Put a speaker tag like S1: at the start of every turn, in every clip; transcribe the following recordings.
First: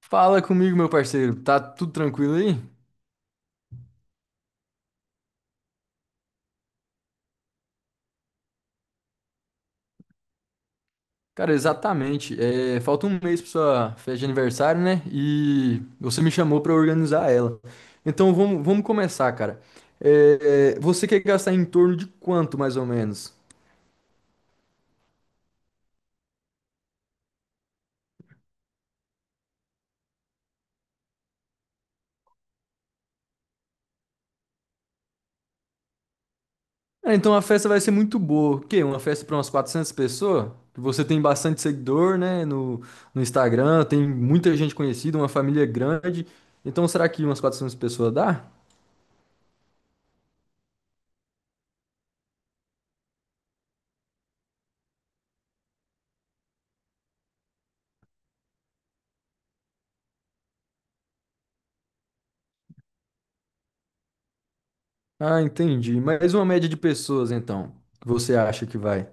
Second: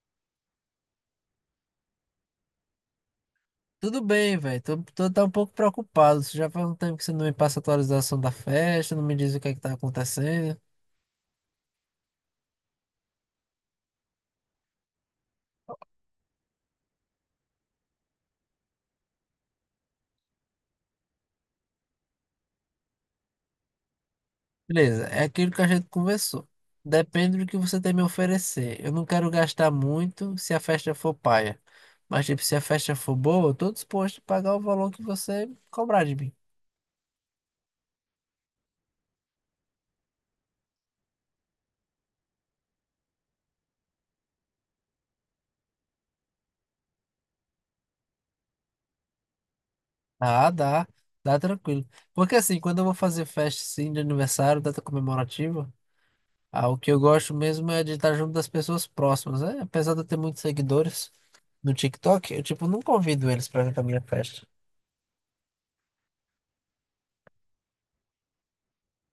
S1: Fala comigo, meu parceiro. Tá tudo tranquilo aí?
S2: Tudo bem, velho. Tô, tá um pouco preocupado. Você já faz um tempo que você não me passa a atualização da festa, não me diz o que é que tá acontecendo.
S1: Cara, exatamente. É, falta um mês pra sua festa de aniversário, né? E você me chamou pra organizar ela. Então vamos começar, cara. Você quer gastar em torno de quanto, mais ou menos?
S2: Beleza, é aquilo que a gente conversou. Depende do que você tem me oferecer. Eu não quero gastar muito se a festa for paia. Mas, tipo, se a festa for boa, eu tô disposto a pagar o valor que você cobrar de mim.
S1: Ah, então a festa vai ser muito boa. O quê? Uma festa pra umas 400 pessoas? Você tem bastante seguidor, né? No, no Instagram, tem muita gente conhecida, uma família grande. Então será que umas 400 pessoas dá?
S2: Ah, dá. Dá tranquilo. Porque assim, quando eu vou fazer festa assim, de aniversário, data comemorativa. Ah, o que eu gosto mesmo é de estar junto das pessoas próximas, né? Apesar de eu ter muitos seguidores no TikTok, eu, tipo, não convido eles pra vir pra minha festa.
S1: Ah, entendi. Mas uma média de pessoas, então, que você acha que vai?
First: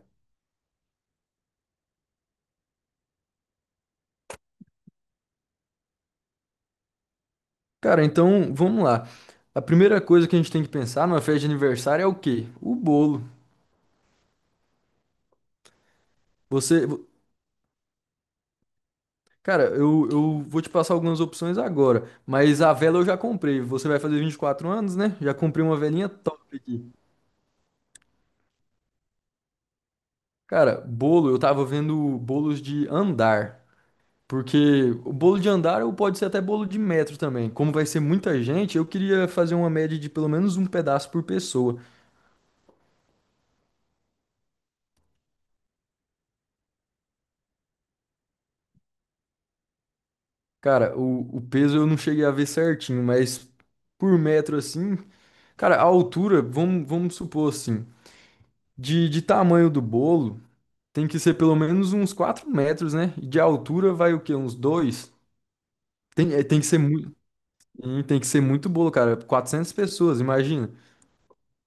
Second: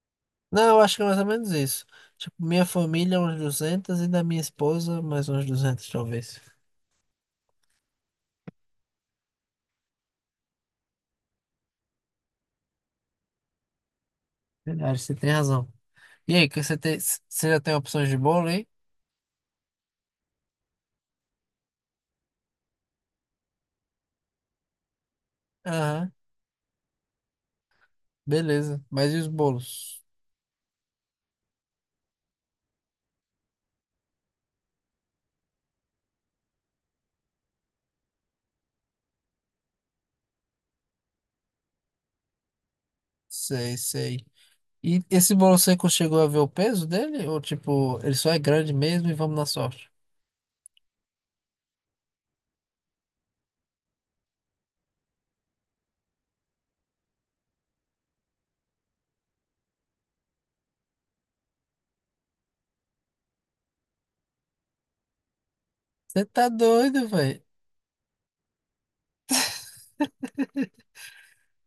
S2: Não, eu acho que é mais ou menos isso. Tipo, minha família, é uns 200, e da minha esposa, mais uns 200, talvez.
S1: Cara, então, vamos lá. A primeira coisa que a gente tem que pensar numa festa de aniversário é o quê? O bolo.
S2: Verdade, você tem razão. E aí, que você
S1: Você.
S2: tem,
S1: vo-
S2: você já tem opções de bolo, hein?
S1: Cara, eu vou te passar algumas opções agora, mas a vela eu já comprei. Você vai fazer 24 anos, né? Já comprei uma velinha
S2: Aham,
S1: top aqui.
S2: beleza. Mas e os bolos?
S1: Cara, bolo, eu tava vendo bolos de andar. Porque o bolo de andar ou pode ser até bolo de metro também. Como vai ser muita gente, eu queria fazer uma média de pelo menos um pedaço por pessoa.
S2: Sei, sei. E esse bolo seco, chegou a ver o peso dele? Ou, tipo, ele só é grande mesmo e vamos na sorte?
S1: Cara, o peso eu não cheguei a ver certinho, mas por metro assim, cara, a altura, vamos supor assim, de tamanho do bolo, tem que ser pelo menos uns 4 metros, né? E de altura vai o quê? Uns 2
S2: Você
S1: Tem,
S2: tá
S1: tem que ser
S2: doido,
S1: muito,
S2: velho?
S1: tem que ser muito bolo, cara. 400 pessoas, imagina.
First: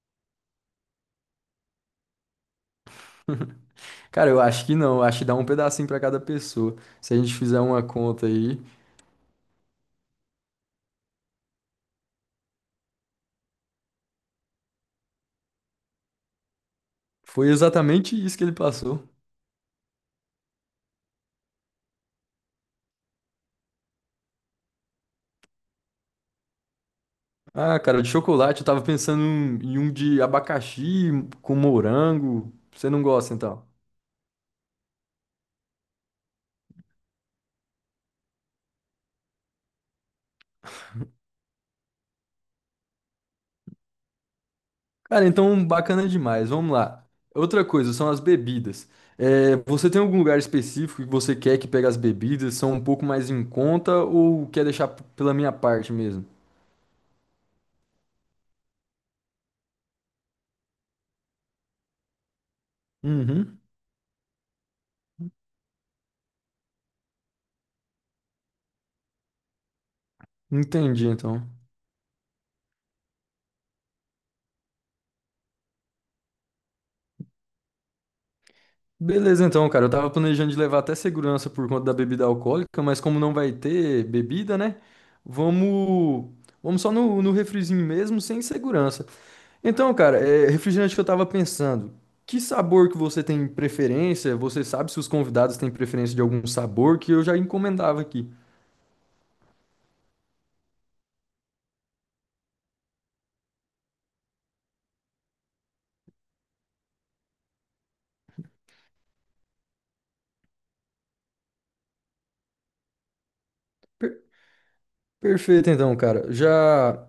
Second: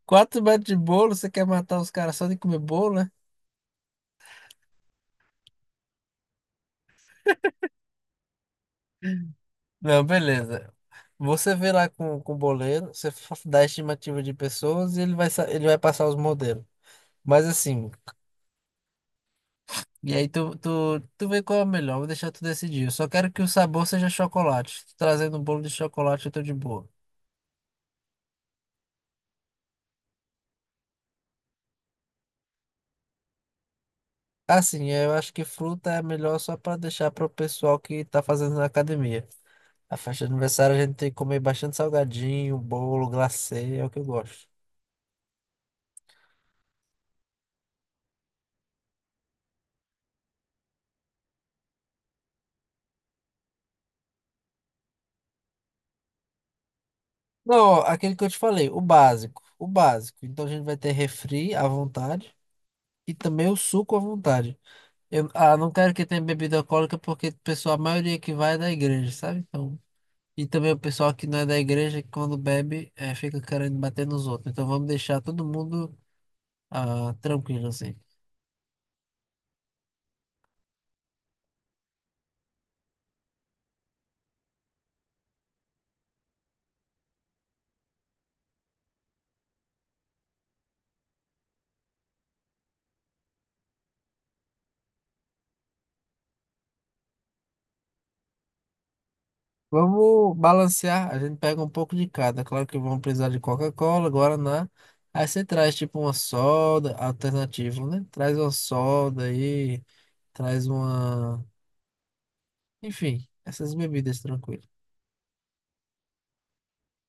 S2: Quatro metros de bolo, você quer matar os caras só de comer bolo, né?
S1: Cara, eu acho que não, eu acho que dá um pedacinho pra cada pessoa. Se a gente fizer uma conta aí,
S2: Não, beleza. Você vê lá com o boleiro, você dá a estimativa de pessoas e ele vai, ele vai passar os modelos. Mas
S1: foi
S2: assim,
S1: exatamente isso que ele passou.
S2: e aí tu vê qual é o melhor, vou deixar tu decidir. Eu só quero que o sabor seja chocolate. Tu trazendo um bolo de chocolate, eu tô de boa.
S1: Ah, cara, de chocolate eu tava pensando em um de abacaxi com morango. Você não gosta, então?
S2: Assim, eu acho que fruta é melhor só pra deixar pro pessoal que tá fazendo na academia. A festa de aniversário a gente tem que comer bastante salgadinho, bolo, glacê, é o que eu gosto.
S1: Cara, então bacana demais. Vamos lá. Outra coisa são as bebidas. É, você tem algum lugar específico que você quer que pegue as bebidas? São um pouco mais em conta ou quer deixar pela minha parte mesmo?
S2: Não, ó, aquele que eu te falei, o básico. O básico. Então a gente vai ter refri à vontade e também o
S1: Uhum,
S2: suco à vontade. Eu, não quero que tenha bebida alcoólica porque o pessoal, a maioria que vai é da igreja, sabe? Então, e também o
S1: entendi
S2: pessoal que não é
S1: então.
S2: da igreja, que quando bebe, fica querendo bater nos outros. Então vamos deixar todo mundo ah, tranquilo assim.
S1: Beleza, então, cara. Eu tava planejando de levar até segurança por conta da bebida alcoólica, mas como não vai ter bebida, né? Vamos, vamos só no refrizinho mesmo, sem segurança. Então, cara, refrigerante que eu tava pensando, que sabor que você tem preferência? Você sabe se os convidados têm preferência de algum sabor que eu já encomendava aqui.
S2: Vamos balancear. A gente pega um pouco de cada. Claro que vamos precisar de Coca-Cola, Guaraná. Aí você traz tipo uma soda alternativa, né? Traz uma soda aí, traz uma. Enfim, essas
S1: Per-
S2: bebidas tranquilas.
S1: perfeito, então, cara. Já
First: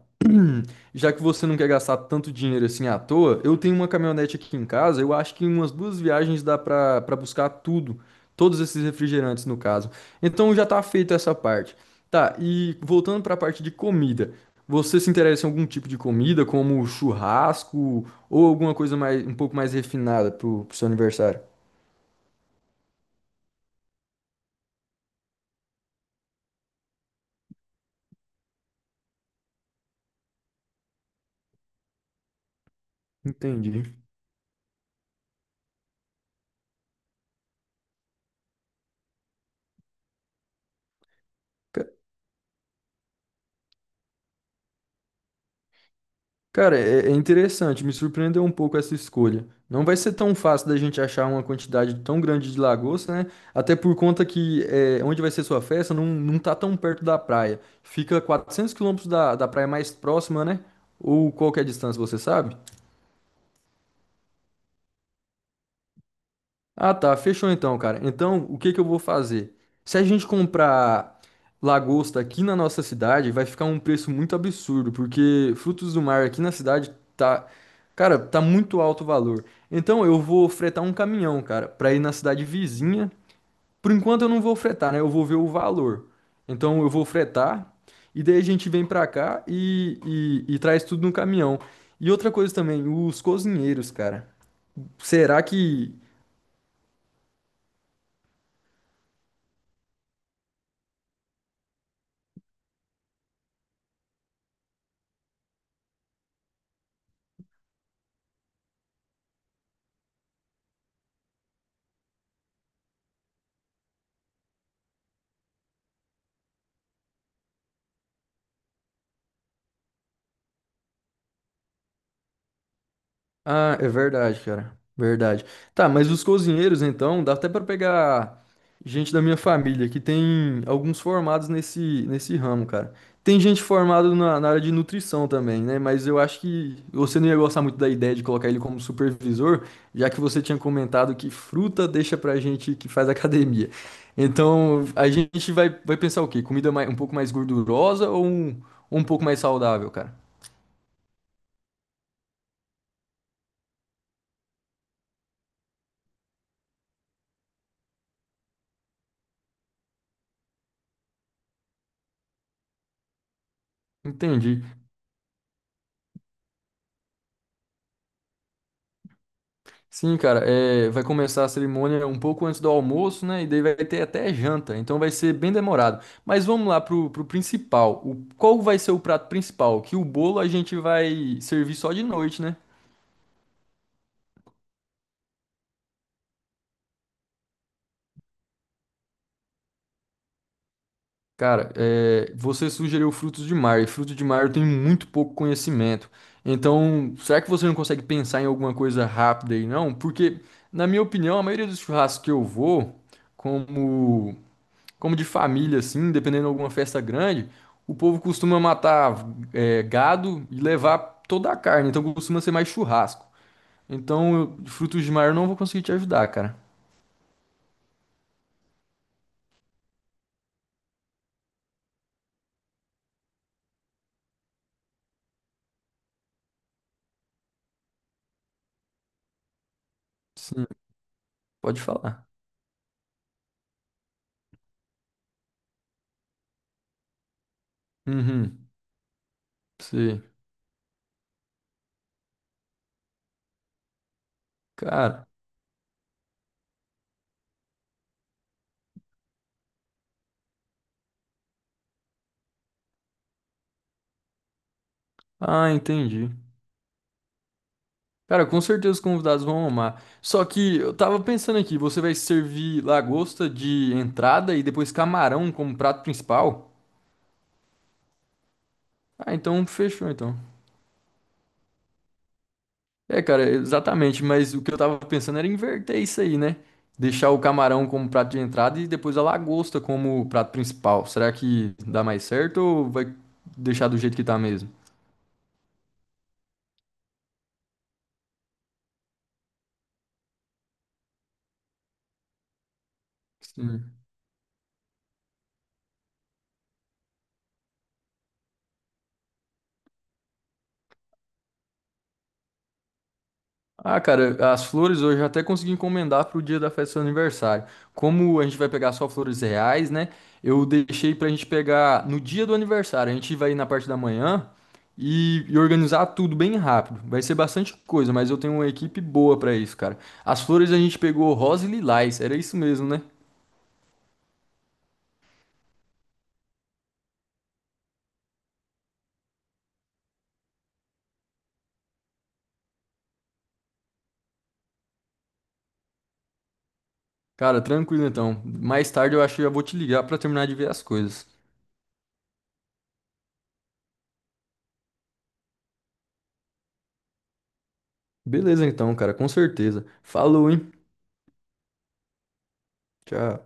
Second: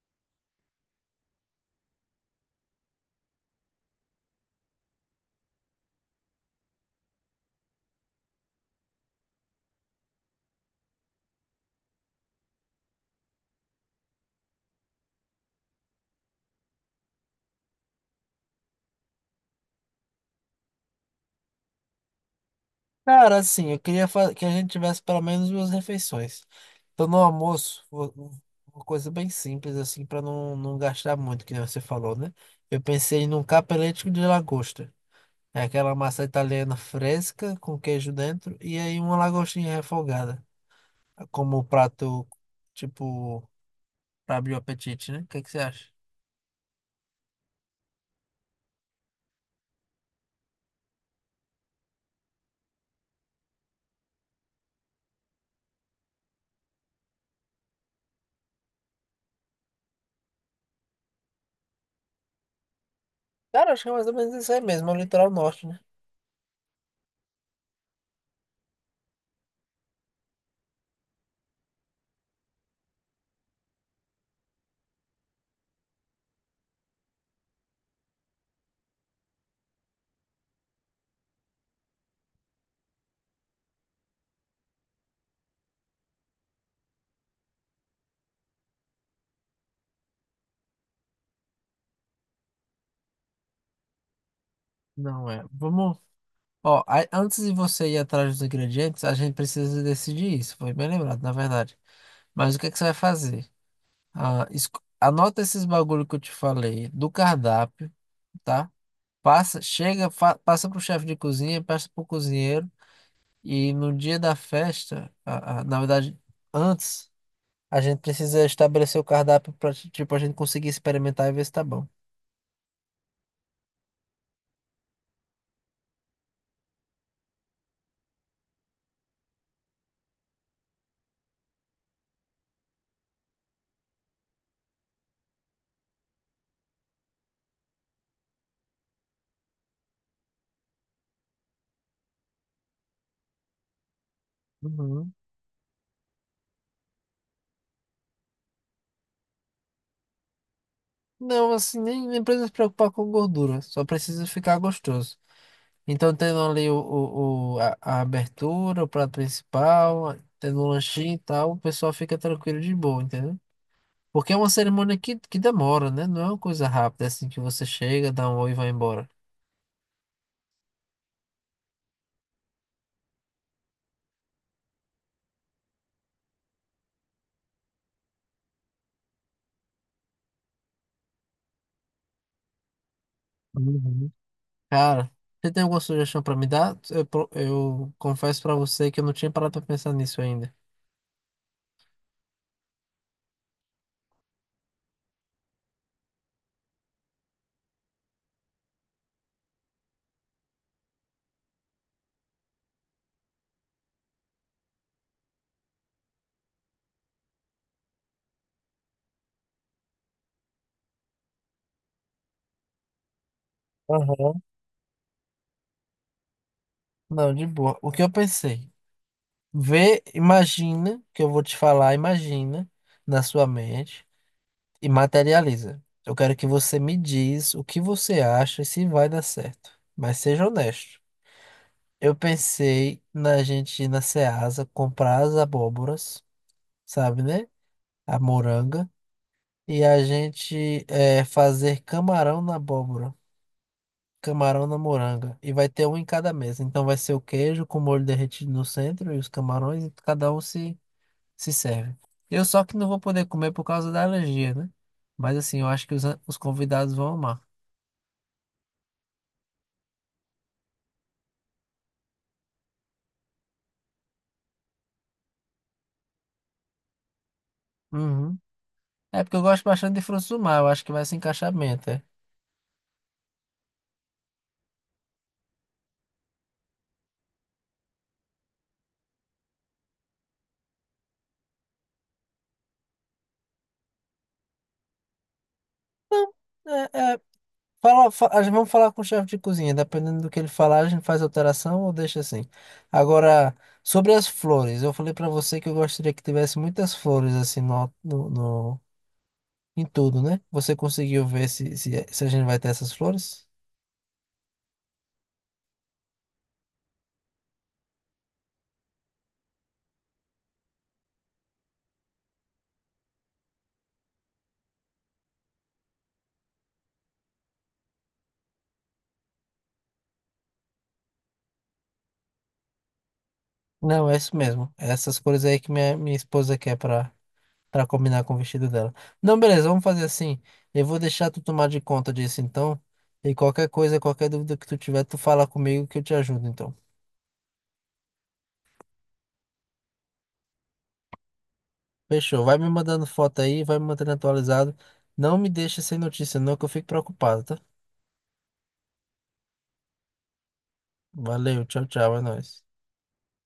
S1: Já que você não quer gastar tanto dinheiro assim à toa, eu tenho uma caminhonete aqui em casa. Eu acho que em umas duas viagens dá pra para buscar tudo, todos esses refrigerantes no caso. Então já tá feita essa parte. Tá, e voltando pra parte de comida. Você se interessa em algum tipo de comida, como churrasco ou alguma coisa mais um pouco mais refinada pro seu aniversário?
S2: Cara, assim, eu queria que a gente tivesse pelo menos duas refeições. Então, no almoço, uma coisa bem simples, assim, para não gastar muito, que nem você falou, né? Eu pensei num
S1: Entendi.
S2: capelete de lagosta. É aquela massa italiana fresca com queijo dentro e aí uma lagostinha refogada, como prato, tipo, pra abrir o apetite, né? O que que você acha?
S1: Cara, é interessante, me surpreendeu um pouco essa escolha. Não vai ser tão fácil da gente achar uma quantidade tão grande de lagosta, né? Até por conta que é, onde vai ser sua festa não, não tá tão perto da praia. Fica 400 quilômetros da praia mais próxima, né? Ou qual que é a distância, você sabe?
S2: Cara, acho que é mais ou menos isso aí mesmo, é o litoral norte, né?
S1: Ah, tá. Fechou então, cara. Então, o que que eu vou fazer? Se a gente comprar lagosta aqui na nossa cidade, vai ficar um preço muito absurdo, porque frutos do mar aqui na cidade tá, cara, tá muito alto o valor. Então, eu vou fretar um caminhão, cara, pra ir na cidade vizinha. Por enquanto eu não vou fretar, né? Eu vou ver o valor. Então, eu vou fretar e daí a gente vem pra cá e, e traz tudo no caminhão. E outra coisa também, os cozinheiros, cara.
S2: Não
S1: Será
S2: é.
S1: que
S2: Vamos. Ó, antes de você ir atrás dos ingredientes, a gente precisa decidir isso. Foi bem lembrado, na verdade. Mas o que que você vai fazer? Ah, anota esses bagulho que eu te falei do cardápio, tá? Passa, chega, passa pro chefe de cozinha, passa pro cozinheiro. E no dia da festa, na verdade, antes, a gente precisa estabelecer o cardápio para, tipo, a gente conseguir experimentar e ver se tá bom.
S1: Ah, é verdade, cara. Verdade. Tá, mas os cozinheiros, então, dá até pra pegar gente da minha família, que tem alguns formados nesse, nesse ramo, cara. Tem gente formada na área de nutrição também, né? Mas eu acho que você não ia gostar muito da ideia de colocar ele como supervisor, já que você tinha comentado que fruta deixa pra gente que faz academia. Então, a
S2: Uhum.
S1: gente vai, vai pensar o quê? Comida mais- um pouco mais gordurosa ou um pouco mais saudável, cara?
S2: Não, assim, nem precisa se preocupar com gordura, só precisa ficar gostoso. Então, tendo ali a abertura, o prato principal, tendo um lanchinho e tal, o pessoal fica tranquilo de boa, entendeu? Porque é uma
S1: Entendi.
S2: cerimônia que demora, né? Não é uma coisa rápida assim que você chega, dá um oi e vai embora.
S1: Sim, cara, vai começar a cerimônia um pouco antes do almoço, né? E daí vai ter até janta, então vai ser bem demorado. Mas vamos lá pro principal. O, qual vai ser o prato principal? Que o bolo a gente vai servir só de noite, né?
S2: Uhum. Cara, você tem alguma sugestão pra me dar? Eu, eu confesso pra você que eu não tinha parado pra pensar nisso ainda.
S1: Cara, você sugeriu frutos de mar, e frutos de mar eu tenho muito pouco conhecimento. Então, será que você não consegue pensar em alguma coisa rápida aí, não? Porque, na minha opinião, a maioria dos churrascos que eu vou, como. Como de família, assim, dependendo de alguma festa grande, o povo costuma matar gado e levar toda a carne, então costuma ser mais churrasco. Então,
S2: Aham.
S1: eu- de frutos de mar eu não vou conseguir te ajudar, cara.
S2: Não, de boa. O que eu pensei? Vê, imagina que eu vou te falar, imagina na sua mente. E materializa. Eu quero que você me diz o que você acha e se vai dar certo. Mas seja
S1: Sim,
S2: honesto.
S1: pode
S2: Eu
S1: falar.
S2: pensei na gente ir na Ceasa comprar as abóboras, sabe, né? A
S1: Uhum,
S2: moranga. E a
S1: sei.
S2: gente fazer camarão na abóbora, camarão na
S1: Cara,
S2: moranga. E vai ter um em cada mesa. Então vai ser o queijo com molho derretido no centro e os camarões, e cada um se, se serve. Eu só que não vou poder comer por causa da alergia, né? Mas assim, eu
S1: ah,
S2: acho que
S1: entendi.
S2: os convidados vão amar.
S1: Cara, com certeza os convidados vão amar. Só que eu tava pensando aqui, você vai servir lagosta de entrada e depois camarão como prato principal?
S2: Uhum. É
S1: Ah,
S2: porque eu gosto
S1: então
S2: bastante de
S1: fechou
S2: frutos
S1: então.
S2: do mar, eu acho que vai se encaixar bem até.
S1: É, cara, exatamente, mas o que eu tava pensando era inverter isso aí, né? Deixar o camarão como prato de entrada e depois a lagosta como prato principal. Será que dá mais certo ou vai deixar do jeito que tá mesmo?
S2: É, é, fala, vamos falar com o chefe de cozinha, dependendo do que ele falar, a gente faz alteração ou deixa assim. Agora,
S1: Sim.
S2: sobre as flores, eu falei pra você que eu gostaria que tivesse muitas flores assim em tudo, né? Você conseguiu ver se a gente vai ter essas flores?
S1: Ah, cara, as flores hoje eu até consegui encomendar pro dia da festa do seu aniversário. Como a gente vai pegar só flores reais, né? Eu deixei pra gente pegar no dia do aniversário. A gente vai ir na parte da manhã e organizar tudo bem rápido. Vai ser bastante coisa, mas eu tenho uma equipe boa pra isso, cara. As flores a gente pegou rosa e lilás, era isso mesmo, né?
S2: Não, é isso mesmo. É, essas cores aí que minha esposa quer pra. Pra combinar com o vestido dela. Não, beleza, vamos fazer assim. Eu vou deixar tu tomar de conta disso então. E qualquer coisa, qualquer dúvida que tu tiver, tu fala comigo que eu te ajudo então.
S1: Cara, tranquilo então. Mais tarde eu acho que já vou te ligar pra terminar de ver as coisas.
S2: Fechou. Vai me mandando foto aí, vai me mantendo atualizado. Não me deixa sem notícia, não, que eu fico preocupado, tá?
S1: Beleza então, cara, com certeza. Falou, hein?
S2: Valeu, tchau, tchau, é nóis.
S1: Tchau.